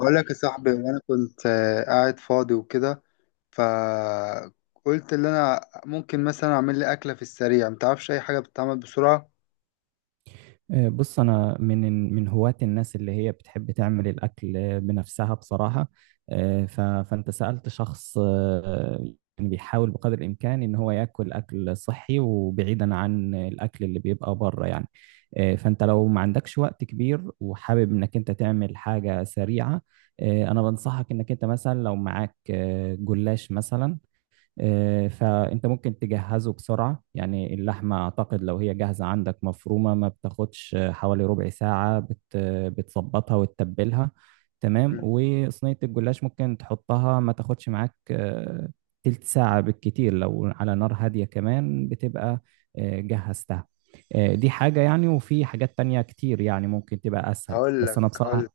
بقول لك يا صاحبي، وانا كنت قاعد فاضي وكده. فقلت ان انا ممكن مثلا اعمل لي اكله في السريع. متعرفش اي حاجه بتتعمل بسرعه؟ بص انا من هواة الناس اللي هي بتحب تعمل الاكل بنفسها بصراحه. آه، ف- فانت سالت شخص يعني بيحاول بقدر الامكان ان هو ياكل اكل صحي وبعيدا عن الاكل اللي بيبقى بره يعني. فانت لو ما عندكش وقت كبير وحابب انك انت تعمل حاجه سريعه. انا بنصحك انك انت مثلا لو معاك جلاش مثلا. فانت ممكن تجهزه بسرعة، يعني اللحمة اعتقد لو هي جاهزة عندك مفرومة ما بتاخدش حوالي ربع ساعة، بتظبطها وتتبلها تمام. مم. وصينية الجلاش ممكن تحطها ما تاخدش معاك تلت ساعة بالكتير، لو على نار هادية كمان بتبقى جهزتها. دي حاجة يعني، وفي حاجات تانية كتير يعني ممكن تبقى أسهل، هقول بس أنا لك بصراحة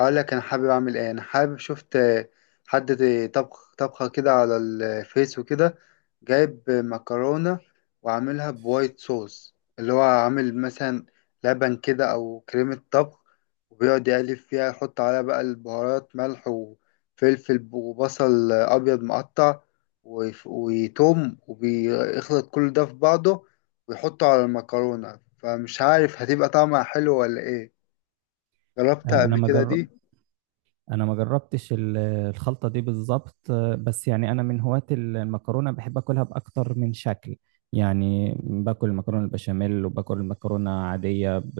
اقول لك انا حابب اعمل ايه. انا حابب شفت حد طبخ طبخه كده على الفيس وكده، جايب مكرونه وعاملها بوايت صوص، اللي هو عامل مثلا لبن كده او كريمه طبخ، وبيقعد يقلب فيها، يحط عليها بقى البهارات، ملح وفلفل وبصل ابيض مقطع وتوم، وبيخلط كل ده في بعضه ويحطه على المكرونه. فمش عارف هتبقى طعمها حلو ولا ايه. جربتها آه، أنا قبل ما كده جر- دي؟ انا ما جربتش الخلطه دي بالظبط. بس يعني انا من هواة المكرونه، بحب اكلها باكتر من شكل، يعني باكل المكرونه البشاميل وباكل المكرونه عاديه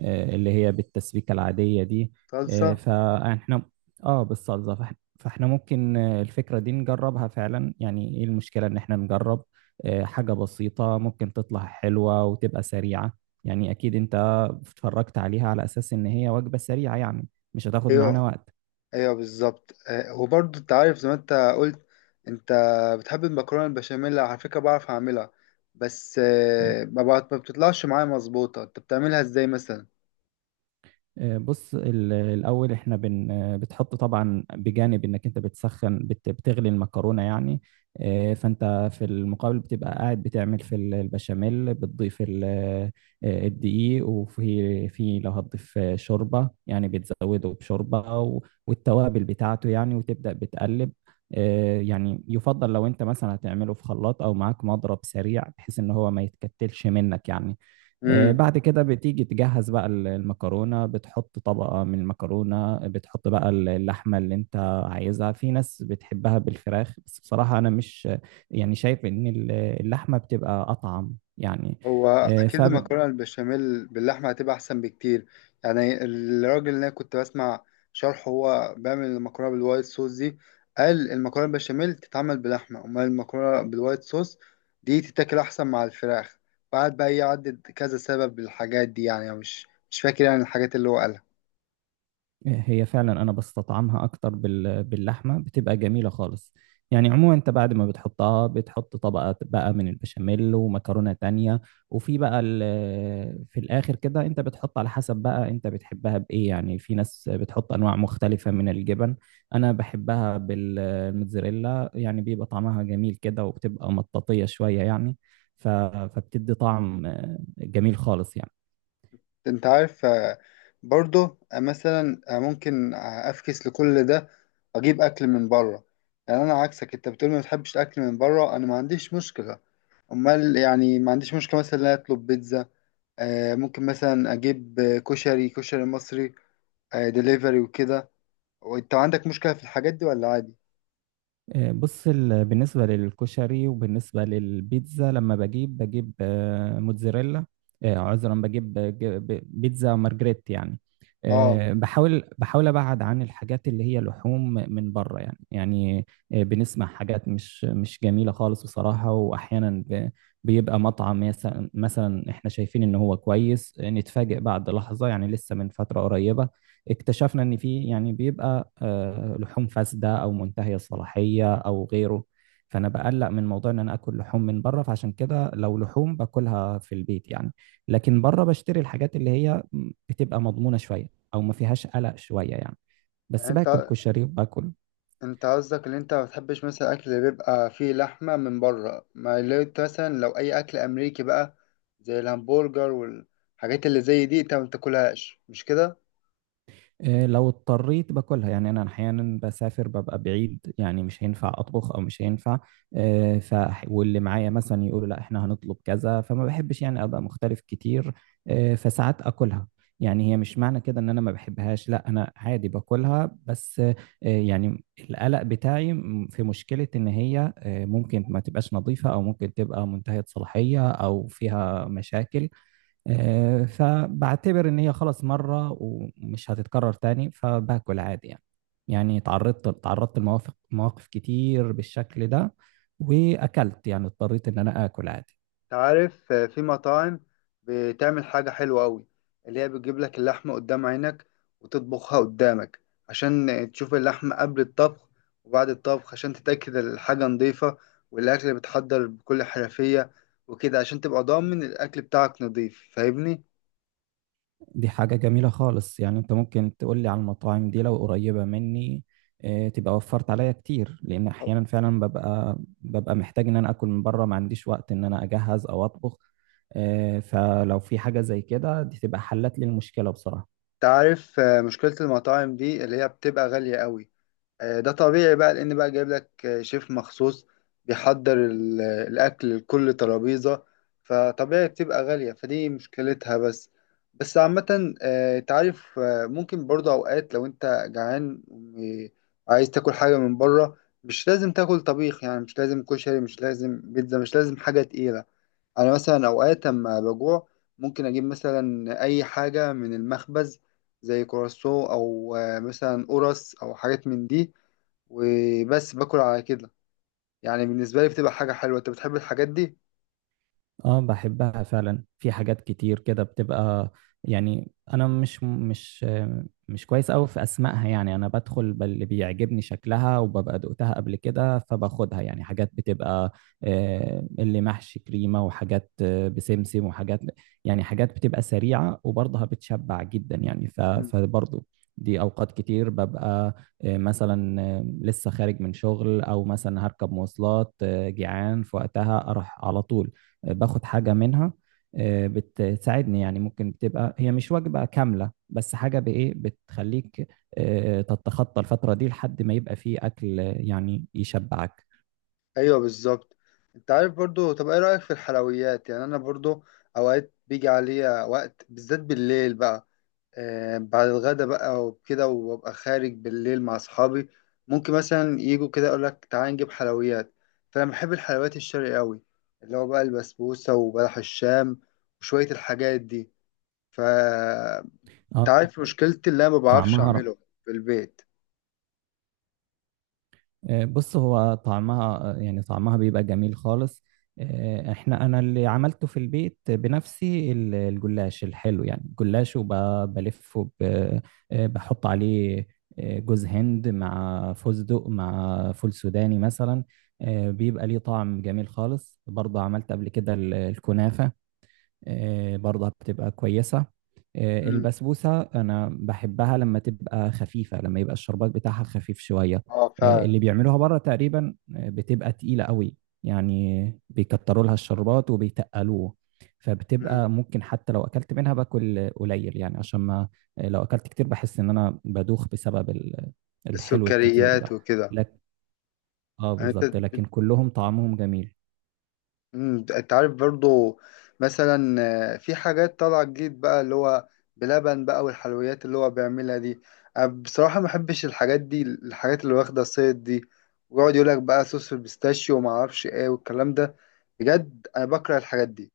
اللي هي بالتسبيكه العاديه دي. آه، صلصه. فاحنا اه، بالصلصه. فاحنا ممكن الفكره دي نجربها فعلا. يعني ايه المشكله ان احنا نجرب حاجه بسيطه ممكن تطلع حلوه وتبقى سريعه؟ يعني اكيد انت اتفرجت عليها على اساس ان هي وجبه سريعه يعني، مش هتاخد معانا ايوه، وقت. ايوه، بالظبط. وبرضه انت عارف، زي ما انت قلت، انت بتحب المكرونه البشاميل. على فكره بعرف اعملها، بس ما بتطلعش معايا مظبوطه. انت بتعملها ازاي مثلا؟ بص، الاول احنا بن آه، بتحط، طبعا بجانب انك انت بتسخن بتغلي المكرونه يعني. فانت في المقابل بتبقى قاعد بتعمل في البشاميل، بتضيف الدقيق، وفي لو هتضيف شوربه يعني بتزوده بشوربه والتوابل بتاعته يعني، وتبدا بتقلب. يعني يفضل لو انت مثلا هتعمله في خلاط او معاك مضرب سريع، بحيث ان هو ما يتكتلش منك يعني. بعد كده بتيجي تجهز بقى المكرونة، بتحط طبقة من المكرونة، بتحط بقى اللحمة اللي انت عايزها. في ناس بتحبها بالفراخ، بس بصراحة انا مش يعني شايف ان اللحمة بتبقى اطعم يعني. هو آه، اكيد فب- المكرونه البشاميل باللحمه هتبقى احسن بكتير. يعني الراجل اللي انا كنت بسمع شرحه، هو بيعمل المكرونه بالوايت صوص دي. قال المكرونه البشاميل تتعمل بلحمه، امال المكرونه بالوايت صوص دي تتاكل احسن مع الفراخ. وقعد بقى يعدد كذا سبب للحاجات دي. يعني أنا مش فاكر يعني الحاجات اللي هو قالها. هي فعلا انا بستطعمها اكتر باللحمه، بتبقى جميله خالص يعني. عموما، انت بعد ما بتحطها بتحط طبقه بقى من البشاميل ومكرونه تانية، وفي بقى في الاخر كده انت بتحط على حسب بقى انت بتحبها بايه. يعني في ناس بتحط انواع مختلفه من الجبن، انا بحبها بالموتزاريلا يعني، بيبقى طعمها جميل كده وبتبقى مطاطيه شويه يعني، فبتدي طعم جميل خالص يعني. انت عارف، برضه مثلا ممكن افكس لكل ده، اجيب اكل من بره. يعني انا عكسك، انت بتقول ما بتحبش الاكل من بره، انا ما عنديش مشكله. امال، يعني ما عنديش مشكله مثلا ان أنا اطلب بيتزا. ممكن مثلا اجيب كشري كشري مصري دليفري وكده. وانت عندك مشكله في الحاجات دي ولا عادي؟ بص، بالنسبة للكشري وبالنسبة للبيتزا، لما بجيب بجيب آه، موتزاريلا آه، عذرا بجيب بجيب بيتزا مارجريت يعني. اه. بحاول أبعد عن الحاجات اللي هي لحوم من بره يعني يعني. بنسمع حاجات مش جميلة خالص بصراحة، وأحيانا بيبقى مطعم مثلا إحنا شايفين إن هو كويس، نتفاجئ بعد لحظة. يعني لسه من فترة قريبة اكتشفنا ان في يعني بيبقى لحوم فاسده او منتهيه الصلاحيه او غيره. فانا بقلق من موضوع ان انا اكل لحوم من بره، فعشان كده لو لحوم باكلها في البيت يعني. لكن بره بشتري الحاجات اللي هي بتبقى مضمونه شويه، او ما فيهاش قلق شويه يعني. يعني بس باكل انت كشري وباكل انت قصدك ان انت ما بتحبش مثلا اكل اللي بيبقى فيه لحمه من بره؟ ما اللي انت مثلا لو اي اكل امريكي بقى زي الهمبرجر والحاجات اللي زي دي، انت ما بتاكلهاش، مش كده؟ إيه، لو اضطريت باكلها يعني. انا احيانا بسافر ببقى بعيد يعني، مش هينفع اطبخ او مش هينفع إيه، ف واللي معايا مثلا يقولوا لا احنا هنطلب كذا، فما بحبش يعني ابقى مختلف كتير إيه، فساعات اكلها. يعني هي مش معنى كده ان انا ما بحبهاش، لا انا عادي باكلها، بس يعني القلق بتاعي في مشكلة ان هي ممكن ما تبقاش نظيفة، او ممكن تبقى منتهية صلاحية او فيها مشاكل. فبعتبر ان هي خلاص مره ومش هتتكرر تاني، فباكل عادي يعني. يعني تعرضت لمواقف كتير بالشكل ده، واكلت يعني اضطريت ان انا اكل عادي. انت عارف، في مطاعم بتعمل حاجه حلوه قوي، اللي هي بتجيب لك اللحمه قدام عينك وتطبخها قدامك، عشان تشوف اللحمه قبل الطبخ وبعد الطبخ، عشان تتاكد الحاجه نظيفه والاكل بيتحضر بكل حرفيه وكده، عشان تبقى ضامن الاكل بتاعك نظيف. فاهمني؟ دي حاجه جميله خالص يعني، انت ممكن تقول لي على المطاعم دي لو قريبه مني. تبقى وفرت عليا كتير، لان احيانا فعلا ببقى محتاج ان انا اكل من بره، ما عنديش وقت ان انا اجهز او اطبخ. فلو في حاجه زي كده دي تبقى حلت لي المشكله بصراحه. تعرف، مشكلة المطاعم دي اللي هي بتبقى غالية قوي. ده طبيعي بقى، لأن بقى جايب لك شيف مخصوص بيحضر الأكل لكل ترابيزة، فطبيعي بتبقى غالية. فدي مشكلتها بس. بس عامة، تعرف، ممكن برضه أوقات لو أنت جعان وعايز تاكل حاجة من بره، مش لازم تاكل طبيخ. يعني مش لازم كشري، مش لازم بيتزا، مش لازم حاجة تقيلة. انا مثلا اوقات اما بجوع، ممكن اجيب مثلا اي حاجه من المخبز، زي كرواسون او مثلا قرص او حاجات من دي، وبس باكل على كده. يعني بالنسبه لي بتبقى حاجه حلوه. انت بتحب الحاجات دي؟ اه بحبها فعلا، في حاجات كتير كده بتبقى يعني. انا مش كويس قوي في اسمائها، يعني انا بدخل باللي بيعجبني شكلها وببقى دقتها قبل كده فباخدها. يعني حاجات بتبقى اللي محشي كريمة، وحاجات بسمسم، وحاجات. يعني حاجات بتبقى سريعة وبرضها بتشبع جدا يعني، مم. فبرضه دي اوقات كتير ببقى مثلا لسه خارج من شغل، او مثلا هركب مواصلات جيعان، في وقتها اروح على طول باخد حاجة منها. بتساعدني يعني، ممكن بتبقى هي مش وجبة كاملة بس حاجة بإيه بتخليك تتخطى الفترة دي لحد ما يبقى فيه أكل يعني يشبعك. ايوه، بالظبط. انت عارف برضو، طب ايه رايك في الحلويات؟ يعني انا برضو اوقات بيجي عليا وقت، بالذات بالليل بقى، بعد الغدا بقى وكده، وابقى خارج بالليل مع اصحابي، ممكن مثلا يجوا كده اقول لك تعالى نجيب حلويات. فانا بحب الحلويات الشرقي قوي، اللي هو بقى البسبوسه وبلح الشام وشويه الحاجات دي. ف انت اه، عارف مشكلتي، اللي انا ما بعرفش طعمها. اعمله في البيت. بص هو طعمها يعني طعمها بيبقى جميل خالص. آه، احنا انا اللي عملته في البيت بنفسي، الجلاش الحلو يعني، الجلاش وبلفه بحط عليه جوز هند مع فستق مع فول سوداني مثلا. بيبقى ليه طعم جميل خالص. برضه عملت قبل كده الكنافة، برضه بتبقى كويسة. امم. البسبوسة أنا بحبها لما تبقى خفيفة، لما يبقى الشربات بتاعها خفيف شوية. اه، فعلا. اللي بيعملوها بره تقريبا بتبقى تقيلة قوي، يعني بيكتروا لها الشربات وبيتقلوه. امم فبتبقى ممكن حتى لو أكلت منها باكل قليل يعني، عشان ما لو أكلت كتير بحس إن أنا بدوخ بسبب الحلو الكتير السكريات ده. وكده. لك اه، يعني انت بالظبط، لكن كلهم طعمهم جميل. مم، انت عارف برضو مثلا، في حاجات طالعة جديد بقى، اللي هو بلبن بقى والحلويات اللي هو بيعملها دي. أنا بصراحة ما بحبش الحاجات دي، الحاجات اللي واخدة الصيد دي، ويقعد يقولك بقى صوص البيستاشيو وما اعرفش ايه والكلام ده. بجد انا بكره الحاجات دي.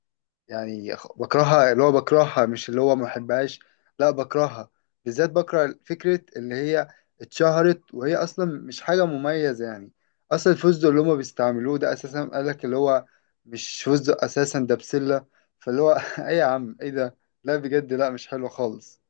يعني بكرهها، اللي هو بكرهها مش اللي هو ما بحبهاش. لا، بكرهها. بالذات بكره فكرة اللي هي اتشهرت وهي أصلا مش حاجة مميزة يعني. أصلا الفستق اللي هما بيستعملوه ده أساسا، قالك اللي هو مش فستق أساسا، ده بسلة. فاللي هو إيه يا عم، إيه ده؟ لا، بجد، لا، مش حلو خالص.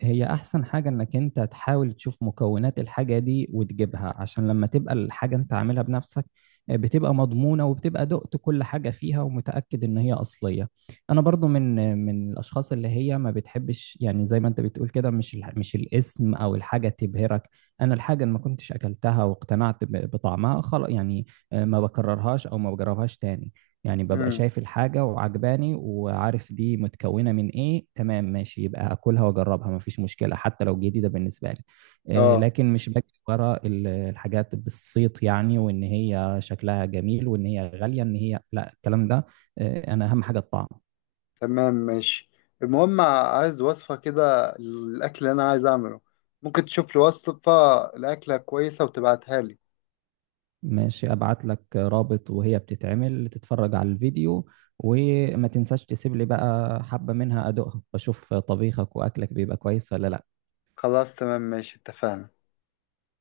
هي احسن حاجة انك انت تحاول تشوف مكونات الحاجة دي وتجيبها، عشان لما تبقى الحاجة انت عاملها بنفسك بتبقى مضمونة، وبتبقى دقت كل حاجة فيها، ومتأكد ان هي اصلية. انا برضو من من الاشخاص اللي هي ما بتحبش، يعني زي ما انت بتقول كده، مش الاسم او الحاجة تبهرك. انا الحاجة اللي ما كنتش اكلتها واقتنعت بطعمها خلاص يعني ما بكررهاش او ما بجربهاش تاني. يعني ببقى امم. شايف الحاجة وعجباني وعارف دي متكونة من ايه، تمام ماشي، يبقى هاكلها واجربها، مفيش مشكلة حتى لو جديدة بالنسبة لي. اه. لكن مش باجي ورا الحاجات بالصيت يعني، وان هي شكلها جميل وان هي غالية، ان هي لا الكلام ده. انا اهم حاجة الطعم. تمام، ماشي. المهم عايز وصفة كده للأكل اللي أنا عايز أعمله. ممكن تشوف لي وصفة لأكلة كويسة وتبعتها لي؟ ماشي، ابعت لك رابط وهي بتتعمل، تتفرج على الفيديو، وما تنساش تسيب لي بقى حبة منها ادوقها، بشوف طبيخك واكلك بيبقى كويس ولا لا. خلاص، تمام، ماشي، اتفقنا.